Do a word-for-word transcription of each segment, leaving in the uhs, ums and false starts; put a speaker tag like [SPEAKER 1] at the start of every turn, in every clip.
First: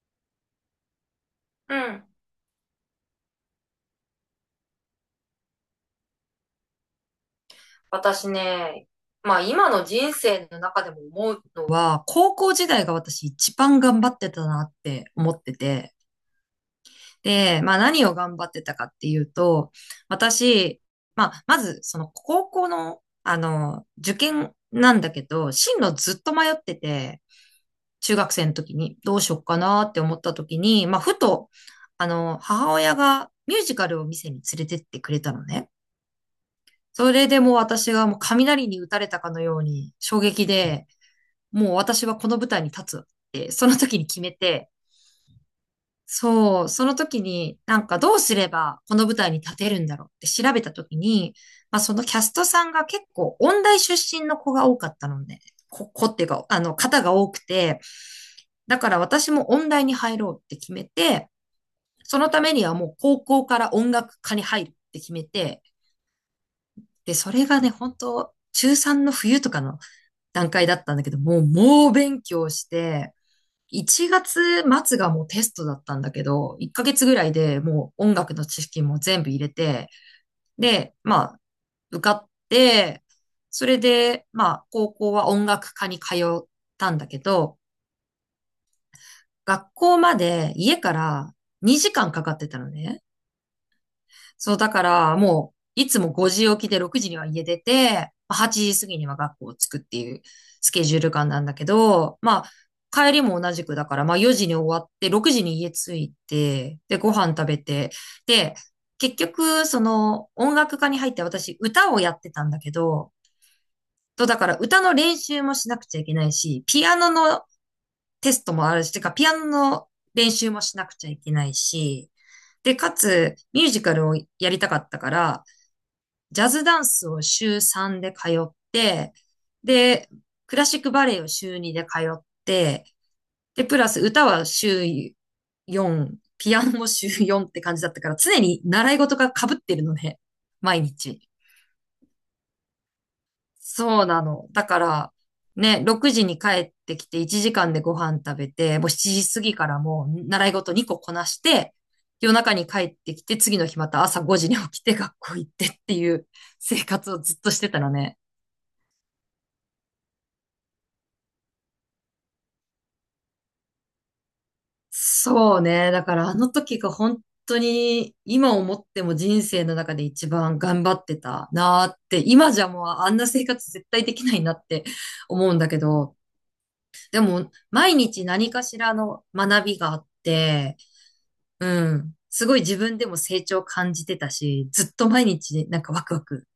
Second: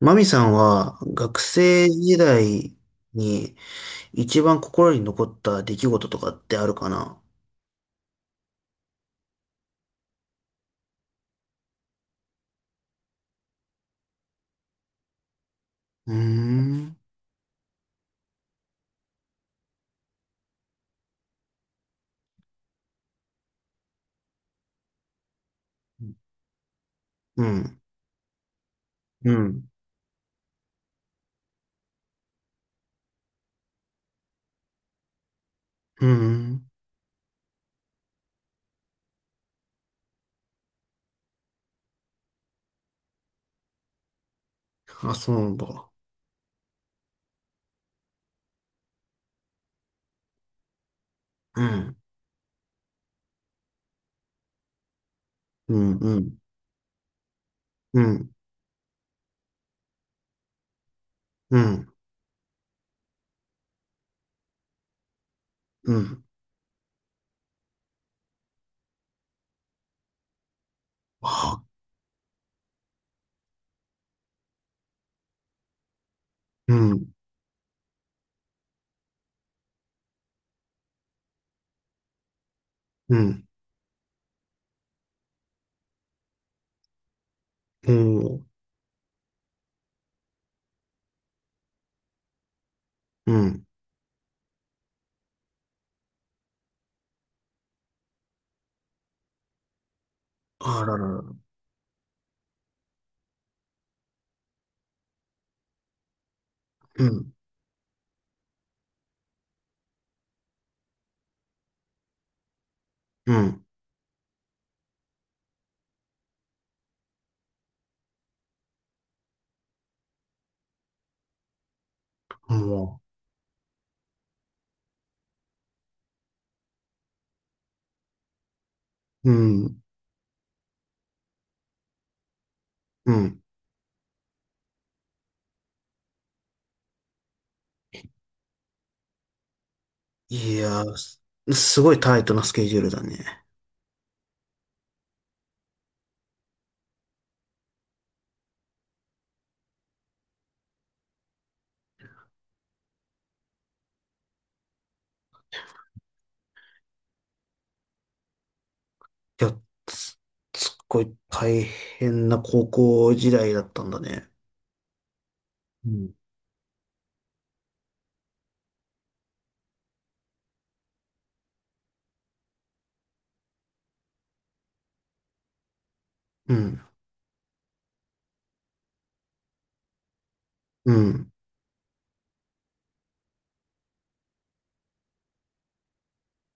[SPEAKER 1] マミさんは学
[SPEAKER 2] う
[SPEAKER 1] 生
[SPEAKER 2] ん。
[SPEAKER 1] 時代に一番心に残った出来事とかってあるかな？
[SPEAKER 2] 私ね、まあ今の人生の中でも思うのは、高校時代が私一番頑張ってたなって思ってて、
[SPEAKER 1] うーん。
[SPEAKER 2] で、まあ何を頑張ってたかっていうと、私、まあまずその高校の、あの、受験なんだけど、進路ずっと迷ってて、
[SPEAKER 1] うん。
[SPEAKER 2] 中学生の時にどうし
[SPEAKER 1] う
[SPEAKER 2] よっか
[SPEAKER 1] ん。
[SPEAKER 2] なって思った時に、まあふと、あの、母親がミュージカルを見せに連れてってくれたのね。
[SPEAKER 1] うん。
[SPEAKER 2] それでもう私がもう雷に打たれたかのように衝撃で、もう私はこの舞台に立つってその時に決めて、
[SPEAKER 1] あ、そうなんだ。
[SPEAKER 2] そう、その時になんかどうすればこの舞台に立てるんだろうって調べた時に、
[SPEAKER 1] う
[SPEAKER 2] まあそ
[SPEAKER 1] ん。
[SPEAKER 2] のキャストさんが結構音大出身の子が多かったので、
[SPEAKER 1] う
[SPEAKER 2] こ、子っていう
[SPEAKER 1] ん。
[SPEAKER 2] か、あの、方が多くて、
[SPEAKER 1] うん。
[SPEAKER 2] だから私も音大に入ろうって決めて、
[SPEAKER 1] うん。うん。
[SPEAKER 2] そのためにはもう高校から音楽科に入るって決めて、
[SPEAKER 1] うん。
[SPEAKER 2] で、それがね、本当中さんの冬とかの段階だったんだけど、もう
[SPEAKER 1] あ、
[SPEAKER 2] 猛勉強して、いちがつ末がもうテストだったんだけど、1
[SPEAKER 1] う
[SPEAKER 2] ヶ月
[SPEAKER 1] ん。
[SPEAKER 2] ぐらいでもう音楽の知識も全部入れて、で、まあ、受かって、
[SPEAKER 1] うん。
[SPEAKER 2] それで、まあ、高校は音楽科に通ったんだけど、
[SPEAKER 1] おー。
[SPEAKER 2] 学校まで家からにじかんかかってたのね。
[SPEAKER 1] うん。
[SPEAKER 2] そう、だから、もう、いつもごじ起きでろくじには家出て、はちじ過ぎには学校を着くっていうス
[SPEAKER 1] あ
[SPEAKER 2] ケ
[SPEAKER 1] ら
[SPEAKER 2] ジュー
[SPEAKER 1] ら
[SPEAKER 2] ル
[SPEAKER 1] ら。
[SPEAKER 2] 感なんだけど、まあ、帰りも同じくだから、まあよじに終わって、ろくじに家着いて、で、
[SPEAKER 1] う
[SPEAKER 2] ご飯
[SPEAKER 1] ん。
[SPEAKER 2] 食べて、で、結局、その、音楽科に入って私、歌をやってたんだけど、
[SPEAKER 1] うん。
[SPEAKER 2] と、だから歌の練習もしなくちゃいけないし、ピアノのテストもあるし、てか、ピアノの練習もしなくちゃいけないし、で、か
[SPEAKER 1] も
[SPEAKER 2] つ、ミュージカルをやりたかったから、ジャズダンスを週さんで通って、
[SPEAKER 1] う。うん。
[SPEAKER 2] で、クラシックバレエを週にで通って、
[SPEAKER 1] うん。
[SPEAKER 2] で、プラス歌は週よん、ピアノも週よんって感じだったから、常に習い事が被ってるのね。
[SPEAKER 1] い
[SPEAKER 2] 毎
[SPEAKER 1] やー、す
[SPEAKER 2] 日。
[SPEAKER 1] すごいタイトなスケジュールだね。
[SPEAKER 2] そうなの。だから、ね、ろくじに帰ってきていちじかんでご飯食べて、もうしちじ過ぎからもう習い事にここなして、夜中に帰ってきて、次の日また朝ごじに起きて学校行ってっていう生活をずっとしてたのね。
[SPEAKER 1] いや、すすっごい大変な高校時代だったんだね。
[SPEAKER 2] そう
[SPEAKER 1] う
[SPEAKER 2] ね。だ
[SPEAKER 1] ん。
[SPEAKER 2] からあの時が本当に今思っても人生の中で一番頑張ってたなーって、今じゃもうあんな生活絶対できないなって 思うんだけど、
[SPEAKER 1] うん。
[SPEAKER 2] でも毎日何かしらの学びがあって、
[SPEAKER 1] うん。
[SPEAKER 2] うん、すごい自分でも成長感じてたし、ずっと毎日なんかワクワク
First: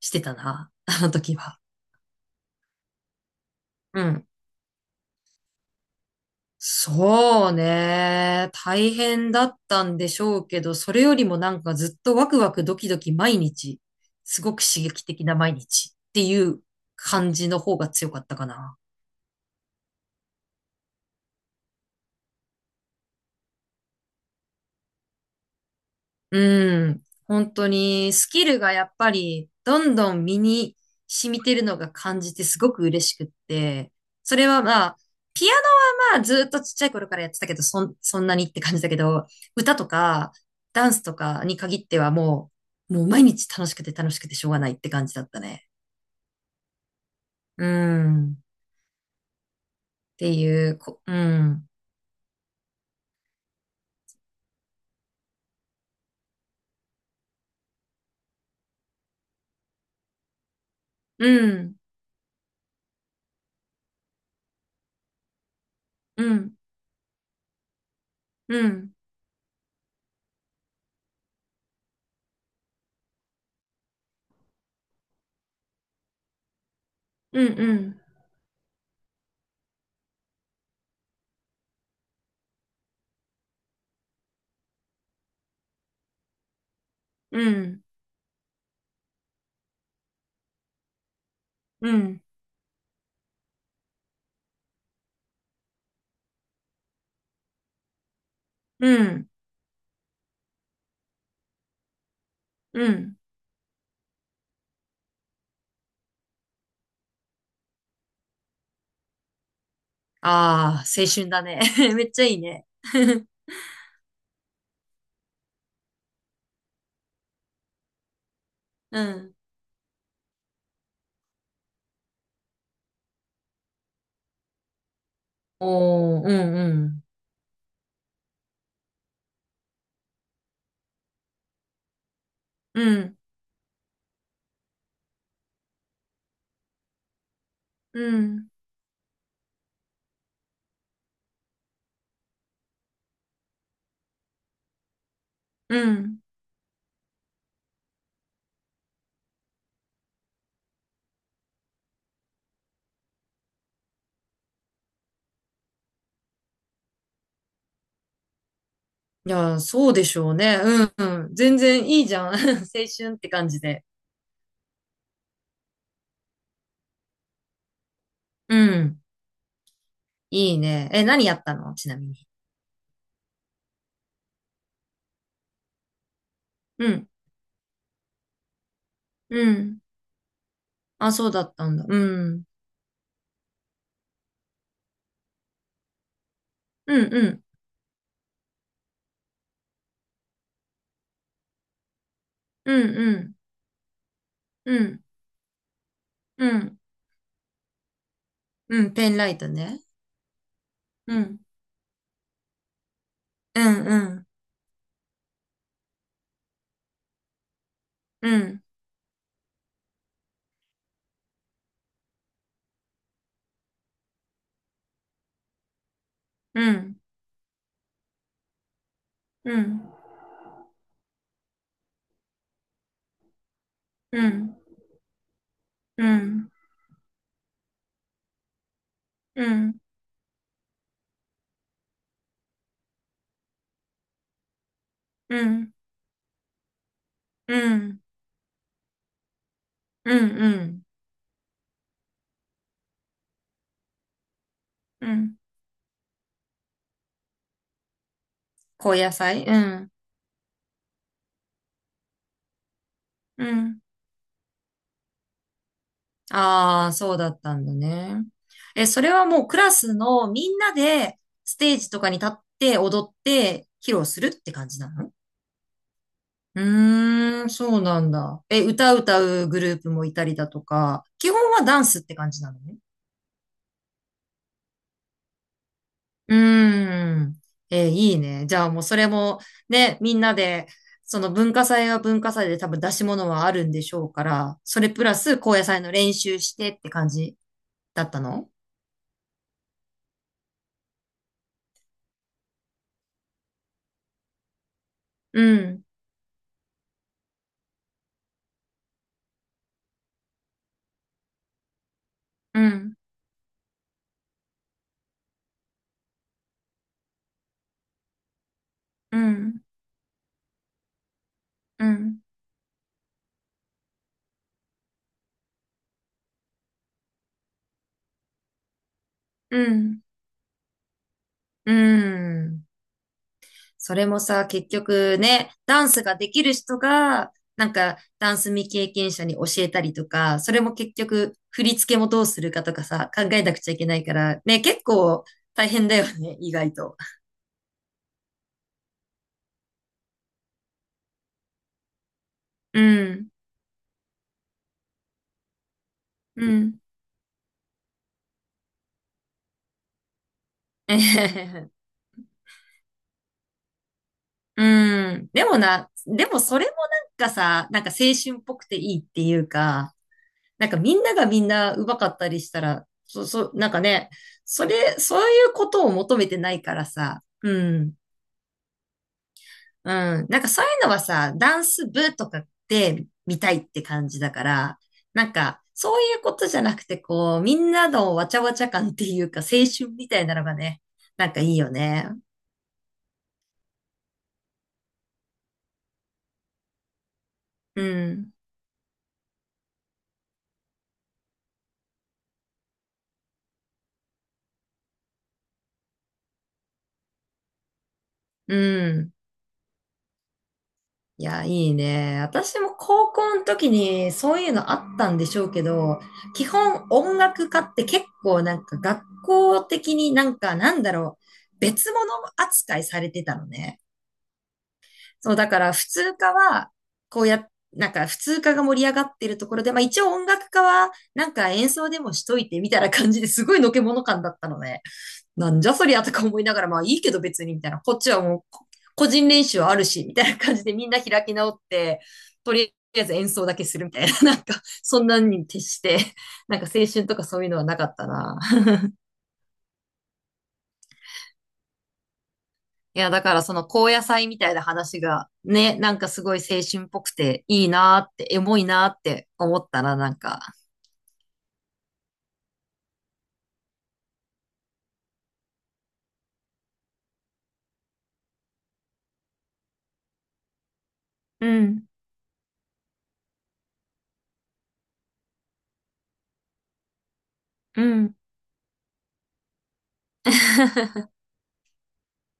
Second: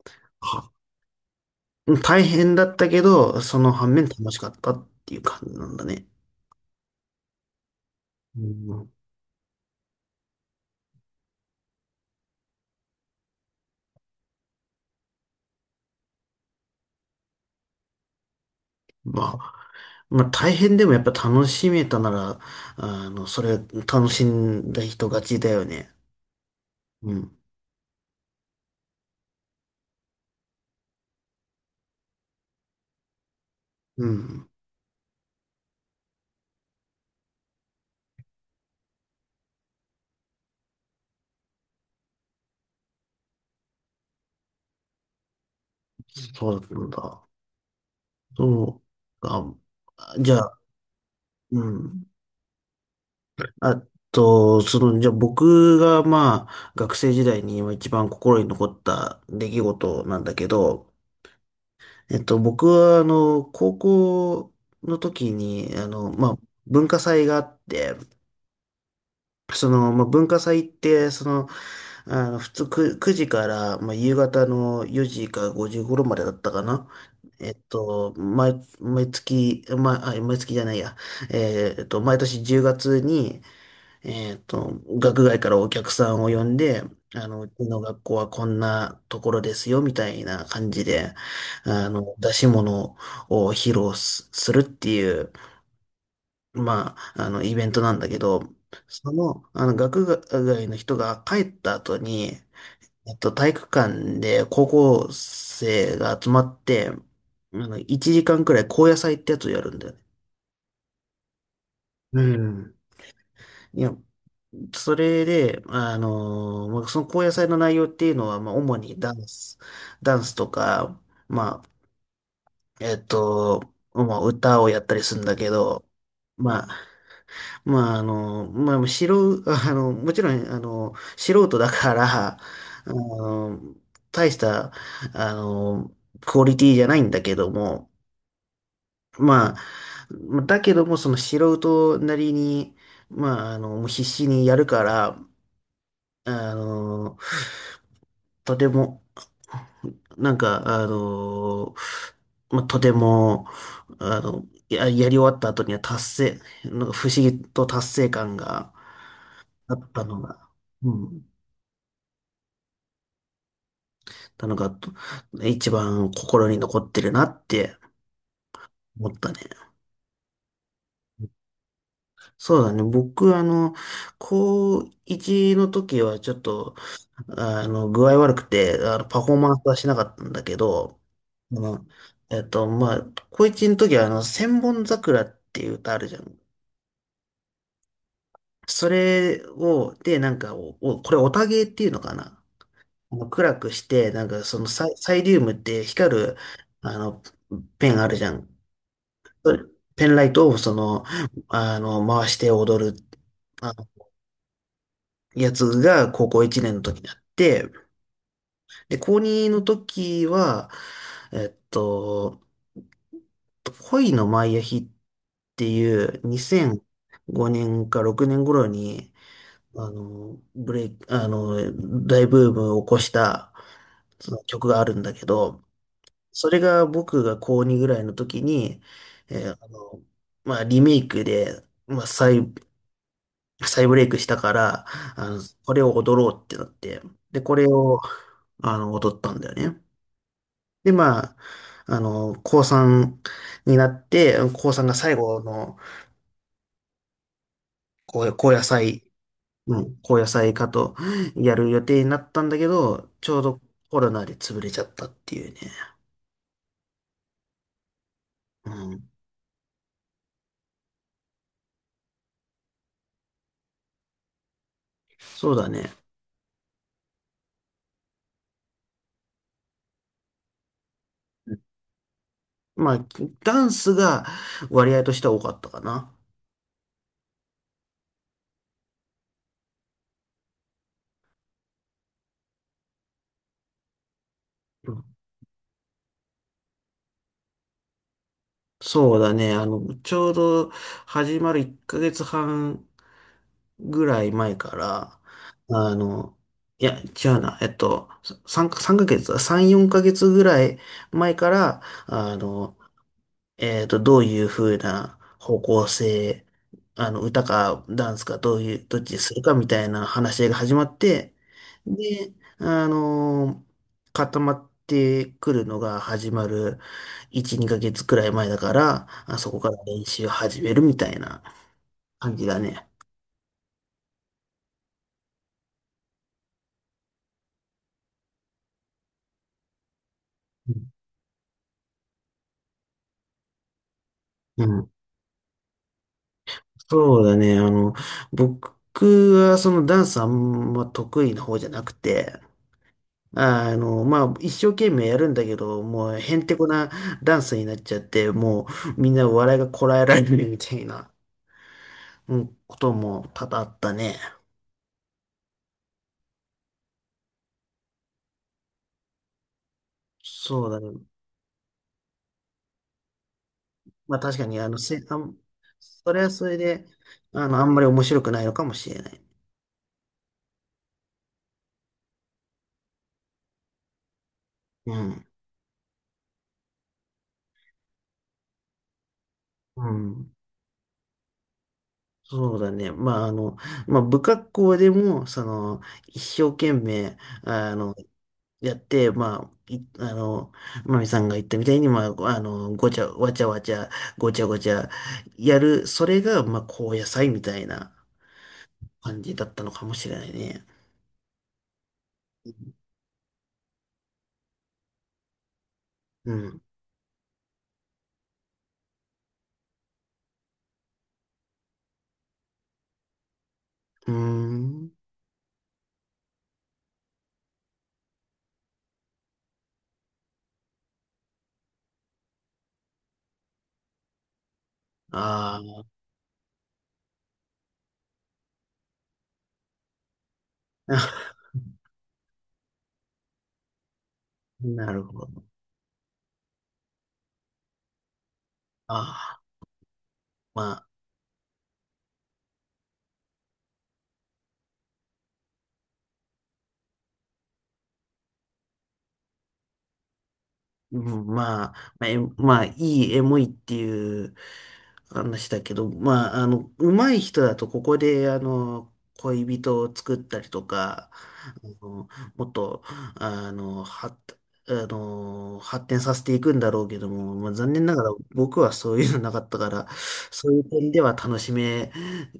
[SPEAKER 2] してた
[SPEAKER 1] は、
[SPEAKER 2] な、あの時は。
[SPEAKER 1] 大変だったけど、その反
[SPEAKER 2] う
[SPEAKER 1] 面
[SPEAKER 2] ん。
[SPEAKER 1] 楽しかったっていう感じなんだね。
[SPEAKER 2] そう
[SPEAKER 1] う
[SPEAKER 2] ね。
[SPEAKER 1] ん。
[SPEAKER 2] 大変だったんでしょうけど、それよりもなんかずっとワクワクドキドキ毎日、すごく刺激的な毎日っていう感じの方が強かったかな。
[SPEAKER 1] まあ、まあ大変でもやっぱ楽しめたなら、あの、それ楽しんだ人勝ちだよね。
[SPEAKER 2] うん。
[SPEAKER 1] うん。
[SPEAKER 2] 本当にスキルがやっぱりどんどん身に染みてるのが感じてすごく嬉しくって。
[SPEAKER 1] う
[SPEAKER 2] それ
[SPEAKER 1] ん。
[SPEAKER 2] はまあ、ピアノはまあずっとちっちゃい頃からやってたけど、そん、そんなにって感じだけど、歌とかダンスとかに限ってはもう、もう毎日楽しくて楽しくてしょうがないって感じだったね。
[SPEAKER 1] そうだったんだ。
[SPEAKER 2] うん。っ
[SPEAKER 1] そう。あ、じ
[SPEAKER 2] て
[SPEAKER 1] ゃあ、
[SPEAKER 2] いう、こ、うん。
[SPEAKER 1] うん。あと、その、じゃあ僕が、まあ、学生時代に今一番心に残った出来事なんだけど、
[SPEAKER 2] うん。
[SPEAKER 1] えっと、僕は、あの、高校の時に、あの、
[SPEAKER 2] う
[SPEAKER 1] まあ、
[SPEAKER 2] ん。
[SPEAKER 1] 文化祭があって、
[SPEAKER 2] うん。
[SPEAKER 1] その、まあ、文化祭って、その、あの、普通くく時から、まあ、夕方のよじかごじ頃までだったかな。
[SPEAKER 2] う
[SPEAKER 1] えっ
[SPEAKER 2] ん。
[SPEAKER 1] と、毎、毎月、ま、あ、毎月じゃないや。えーっと、毎年じゅうがつに、えっと、学外からお客さんを呼んで、あ
[SPEAKER 2] う
[SPEAKER 1] の、うちの
[SPEAKER 2] ん。
[SPEAKER 1] 学校はこんなところですよ、みたいな感じで、あ
[SPEAKER 2] うん。う
[SPEAKER 1] の、
[SPEAKER 2] ん。
[SPEAKER 1] 出し物を披露す、するっていう、まあ、あの、イベントなんだけど、
[SPEAKER 2] う
[SPEAKER 1] そ
[SPEAKER 2] ん。
[SPEAKER 1] の、あの、学外の人が帰った後に、
[SPEAKER 2] う
[SPEAKER 1] え
[SPEAKER 2] ん。
[SPEAKER 1] っと、体育館で高校生が集まって、あの、いちじかんくらい高野祭ってやつをやるんだよね。
[SPEAKER 2] ああ、青春だね。めっ
[SPEAKER 1] う
[SPEAKER 2] ちゃいいね。
[SPEAKER 1] ん。いや、それで、あの、まあ、その高野祭の内容っていうのは、まあ、主に
[SPEAKER 2] う
[SPEAKER 1] ダン
[SPEAKER 2] ん。
[SPEAKER 1] ス、ダンスとか、まあ、えっと、まあ、歌をやったりするんだけど、
[SPEAKER 2] おー、うん
[SPEAKER 1] ま
[SPEAKER 2] う
[SPEAKER 1] あ、
[SPEAKER 2] ん。
[SPEAKER 1] まあ、あの、まあ、素人、あの、もちろん、あの、素人だから、あ
[SPEAKER 2] うん。
[SPEAKER 1] の、大した、あの、クオリティじゃないんだけども、
[SPEAKER 2] うん。
[SPEAKER 1] まあ、だけども、その素人なりに、まあ、あの、もう必死にやるから、
[SPEAKER 2] うん。
[SPEAKER 1] あの、とても、なんか、あのーまあ、とても、あの、や、やり終わった後には達成、なんか不思議と達成感が
[SPEAKER 2] いや、
[SPEAKER 1] あ
[SPEAKER 2] そ
[SPEAKER 1] っ
[SPEAKER 2] うで
[SPEAKER 1] た
[SPEAKER 2] し
[SPEAKER 1] の
[SPEAKER 2] ょう
[SPEAKER 1] が、
[SPEAKER 2] ね。う
[SPEAKER 1] う
[SPEAKER 2] ん。う
[SPEAKER 1] ん、
[SPEAKER 2] ん全然いいじゃん。青春って感じで。
[SPEAKER 1] なのが、と一番心に残ってるなって
[SPEAKER 2] うん。
[SPEAKER 1] 思ったね。
[SPEAKER 2] いいね。え、何やったのちなみに。
[SPEAKER 1] そうだね。僕、あの、高いちの時はちょっと、
[SPEAKER 2] うん。
[SPEAKER 1] あの、具合悪くて、あの、パフォー
[SPEAKER 2] う
[SPEAKER 1] マンスは
[SPEAKER 2] ん。
[SPEAKER 1] しなかったんだけど、
[SPEAKER 2] あ、そうだっ
[SPEAKER 1] あ
[SPEAKER 2] たん
[SPEAKER 1] の、
[SPEAKER 2] だ。う
[SPEAKER 1] え
[SPEAKER 2] ん。
[SPEAKER 1] っと、まあ、高一の時は、あの、千本桜っていう歌あるじゃん。
[SPEAKER 2] うん、うん。
[SPEAKER 1] それを、で、なんかお、おこれ、オタゲーっていうのかな。
[SPEAKER 2] うん、う
[SPEAKER 1] あの、
[SPEAKER 2] ん。
[SPEAKER 1] 暗くして、なんか、その
[SPEAKER 2] う
[SPEAKER 1] サイ、
[SPEAKER 2] ん。
[SPEAKER 1] サイリウムって光る、
[SPEAKER 2] うん。
[SPEAKER 1] あの、ペンあるじゃん。
[SPEAKER 2] うん。ペンライト
[SPEAKER 1] それ
[SPEAKER 2] ね。
[SPEAKER 1] ペンライトを、その、
[SPEAKER 2] うん。
[SPEAKER 1] あの、回して踊る、
[SPEAKER 2] う
[SPEAKER 1] あの、
[SPEAKER 2] ん、うん。
[SPEAKER 1] やつが、高校いちねんの時にあって、
[SPEAKER 2] うん。
[SPEAKER 1] で、高にの時は、えっと、恋のマイアヒっていう
[SPEAKER 2] う
[SPEAKER 1] 2005
[SPEAKER 2] ん。
[SPEAKER 1] 年かろくねん頃に、
[SPEAKER 2] うん。
[SPEAKER 1] あの、ブレイク、あの、大ブームを起こした
[SPEAKER 2] う
[SPEAKER 1] その
[SPEAKER 2] ん。
[SPEAKER 1] 曲があるんだけど、
[SPEAKER 2] う
[SPEAKER 1] そ
[SPEAKER 2] ん。
[SPEAKER 1] れが僕が高にぐらいの時に、
[SPEAKER 2] う
[SPEAKER 1] えーあ
[SPEAKER 2] ん。
[SPEAKER 1] の、まあ、リメイクで、まあ、再、再ブレイクしたから、あ
[SPEAKER 2] う
[SPEAKER 1] の、
[SPEAKER 2] ん。う
[SPEAKER 1] こ
[SPEAKER 2] ん。
[SPEAKER 1] れを踊ろうってなって、で、こ
[SPEAKER 2] う
[SPEAKER 1] れを、
[SPEAKER 2] ん
[SPEAKER 1] あの、踊ったんだよね。
[SPEAKER 2] うんうん。
[SPEAKER 1] で、まあ、あの、高さんになって、高さんが
[SPEAKER 2] う
[SPEAKER 1] 最
[SPEAKER 2] ん。
[SPEAKER 1] 後の高、高野
[SPEAKER 2] 高
[SPEAKER 1] 菜、
[SPEAKER 2] 野菜う
[SPEAKER 1] う
[SPEAKER 2] ん。
[SPEAKER 1] ん、高野菜かとやる予定になったんだけど、ちょう
[SPEAKER 2] う
[SPEAKER 1] ど
[SPEAKER 2] ん。
[SPEAKER 1] コロナで潰れちゃったっていうね。
[SPEAKER 2] ああ、そうだったんだね。
[SPEAKER 1] う
[SPEAKER 2] え、そ
[SPEAKER 1] ん、
[SPEAKER 2] れはもうクラスのみんなでステージとかに立って踊って披露するって感じなの？
[SPEAKER 1] そうだね。
[SPEAKER 2] うーん、そうなんだ。え、歌歌うグループもいたりだとか、基本はダンスって感じなのね。
[SPEAKER 1] まあ、ダンスが割合としては多かったかな。
[SPEAKER 2] うーん。えーいいね。じゃあもうそれもね、みんなで、その文化祭は文化祭で多分出し物はあるんでしょうから、それプラス高野祭の練習してって感じだったの？
[SPEAKER 1] そうだね。あの、ちょうど始まるいっかげつはんぐらい前から、
[SPEAKER 2] うん、
[SPEAKER 1] あの、いや、違うな。えっと、さん、三ヶ月、さん、よんかげつぐらい前から、あ
[SPEAKER 2] う
[SPEAKER 1] の、
[SPEAKER 2] ん、
[SPEAKER 1] えっと、どういう風な方向性、あの、歌かダンスかどういう、どっちに
[SPEAKER 2] う
[SPEAKER 1] するか
[SPEAKER 2] ん、
[SPEAKER 1] みたいな話し合いが始まって、
[SPEAKER 2] うん、
[SPEAKER 1] で、あのー固まってくるのが始まるいち、にかげつくらい前だから、あそ
[SPEAKER 2] う
[SPEAKER 1] こから
[SPEAKER 2] ん、
[SPEAKER 1] 練習を始めるみたいな
[SPEAKER 2] う
[SPEAKER 1] 感じだ
[SPEAKER 2] ん。
[SPEAKER 1] ね。
[SPEAKER 2] それもさ、結局ね、ダンスができる人が、なんか、ダンス未経験者に教えたりとか、それ
[SPEAKER 1] う
[SPEAKER 2] も
[SPEAKER 1] ん。
[SPEAKER 2] 結局、振り付けもどうするかとかさ、考えなくちゃいけないから、ね、
[SPEAKER 1] う
[SPEAKER 2] 結
[SPEAKER 1] ん、
[SPEAKER 2] 構大変だよね、意外と。
[SPEAKER 1] そうだね。あの、僕はそのダンスあんま得意な方じゃなくて、
[SPEAKER 2] うん、
[SPEAKER 1] あの、まあ、一生懸命やるんだけど、もう、へん
[SPEAKER 2] う
[SPEAKER 1] てこ
[SPEAKER 2] ん。
[SPEAKER 1] なダンスになっちゃって、もう、みんな笑いがこらえられるみたい
[SPEAKER 2] え
[SPEAKER 1] な、
[SPEAKER 2] へへへ
[SPEAKER 1] うん、ことも多々あったね。
[SPEAKER 2] うん。でもな、でもそれもなんかさ、なんか青春っぽくていいっていうか、
[SPEAKER 1] そ
[SPEAKER 2] な
[SPEAKER 1] う
[SPEAKER 2] んか
[SPEAKER 1] だ
[SPEAKER 2] み
[SPEAKER 1] ね。
[SPEAKER 2] んながみんな上手かったりしたら、そ、そ、なんかね、
[SPEAKER 1] まあ、確かに、
[SPEAKER 2] そ
[SPEAKER 1] あの、
[SPEAKER 2] れ、
[SPEAKER 1] せ、あ
[SPEAKER 2] そう
[SPEAKER 1] ん、
[SPEAKER 2] いうことを
[SPEAKER 1] そ
[SPEAKER 2] 求
[SPEAKER 1] れ
[SPEAKER 2] め
[SPEAKER 1] は
[SPEAKER 2] て
[SPEAKER 1] そ
[SPEAKER 2] な
[SPEAKER 1] れ
[SPEAKER 2] いか
[SPEAKER 1] で、
[SPEAKER 2] らさ、
[SPEAKER 1] あ
[SPEAKER 2] う
[SPEAKER 1] の、あんまり
[SPEAKER 2] ん。
[SPEAKER 1] 面白くないのかもしれない。
[SPEAKER 2] うん。なんかそういうのはさ、ダンス部とかって見たいって感じだから、
[SPEAKER 1] う
[SPEAKER 2] な
[SPEAKER 1] ん。
[SPEAKER 2] んかそういうことじゃなくて、こう、みんなのわちゃわちゃ感っていうか、青
[SPEAKER 1] う
[SPEAKER 2] 春みたい
[SPEAKER 1] ん。
[SPEAKER 2] なのがね、なんかいいよね。
[SPEAKER 1] そうだね。まあ、あの、まあ、不格好でも、その、一生懸命、あ
[SPEAKER 2] う
[SPEAKER 1] の、
[SPEAKER 2] ん。
[SPEAKER 1] やって、まあ、い、あの、まみさんが言ったみたいに、まあ、あの、ごちゃ、わちゃわちゃ、ごちゃごちゃ、やる、それが、まあ、高野菜みたいな
[SPEAKER 2] うん。
[SPEAKER 1] 感じだったのかもしれないね。
[SPEAKER 2] いや、いいね。私も高校の時にそういうのあったんでしょうけど、
[SPEAKER 1] う
[SPEAKER 2] 基
[SPEAKER 1] ん。
[SPEAKER 2] 本音楽家って結構なんか学校的になんかなんだろう、別物扱いされてたのね。
[SPEAKER 1] うーん。
[SPEAKER 2] そう、だから普通科は、こうや、なんか普通科が盛り上がってるところで、まあ一応音楽科は、なんか演奏でもしといてみたいな感じですごいのけもの感だったのね。なんじゃ
[SPEAKER 1] あ
[SPEAKER 2] そりゃとか思いながら、まあいいけど別にみたいな、こっちはもうこ個人練習あるし、みたいな感じでみんな開
[SPEAKER 1] あ、
[SPEAKER 2] き 直って、とりあえず演奏だけするみたいな、なんか
[SPEAKER 1] な
[SPEAKER 2] そ
[SPEAKER 1] る
[SPEAKER 2] んな
[SPEAKER 1] ほ
[SPEAKER 2] ん
[SPEAKER 1] ど。
[SPEAKER 2] に徹して、なんか青春とかそういうのはなかったな。
[SPEAKER 1] ああ、まあ。
[SPEAKER 2] いや、だからその高野菜みたいな話がね、なんかすごい青春っぽくていいなーって、エモいなーって思ったらなんか、
[SPEAKER 1] うん、まあ、まあ、えまあいいエモいっていう話だけど、まあ、あの、上手い人だとここで、あの、恋人を作ったりとか、
[SPEAKER 2] う
[SPEAKER 1] あ
[SPEAKER 2] ん、
[SPEAKER 1] の、もっと、あの、は、あの、発展させていくんだろうけども、まあ、残
[SPEAKER 2] う
[SPEAKER 1] 念ながら
[SPEAKER 2] ん。
[SPEAKER 1] 僕はそういうのなかったから、そういう点では 楽しめ、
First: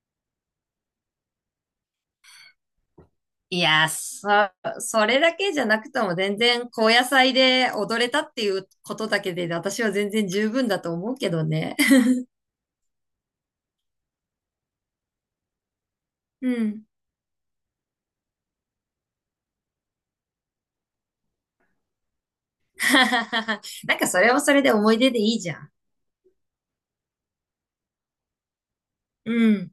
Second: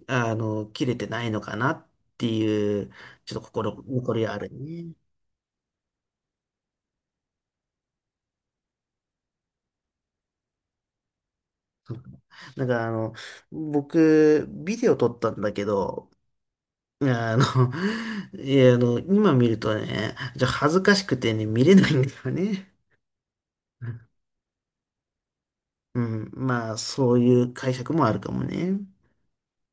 [SPEAKER 1] あの、切れてないのかなっていう、ちょっと
[SPEAKER 2] い
[SPEAKER 1] 心
[SPEAKER 2] や、
[SPEAKER 1] 残り
[SPEAKER 2] そ、
[SPEAKER 1] はあるね。
[SPEAKER 2] それだけじゃなくとも全然高野菜で踊れたっていうことだけで私は全然十分だと思うけどね。
[SPEAKER 1] なんかあの、僕、ビデオ撮ったんだけど、
[SPEAKER 2] うん。
[SPEAKER 1] いやあの、いや、あの、今見るとね、じゃあ恥ずかしくてね、見れないんだよね。
[SPEAKER 2] なんかそれはそれで思い出でいいじゃん。
[SPEAKER 1] うん、まあ、そういう解釈もあるかもね。
[SPEAKER 2] うん。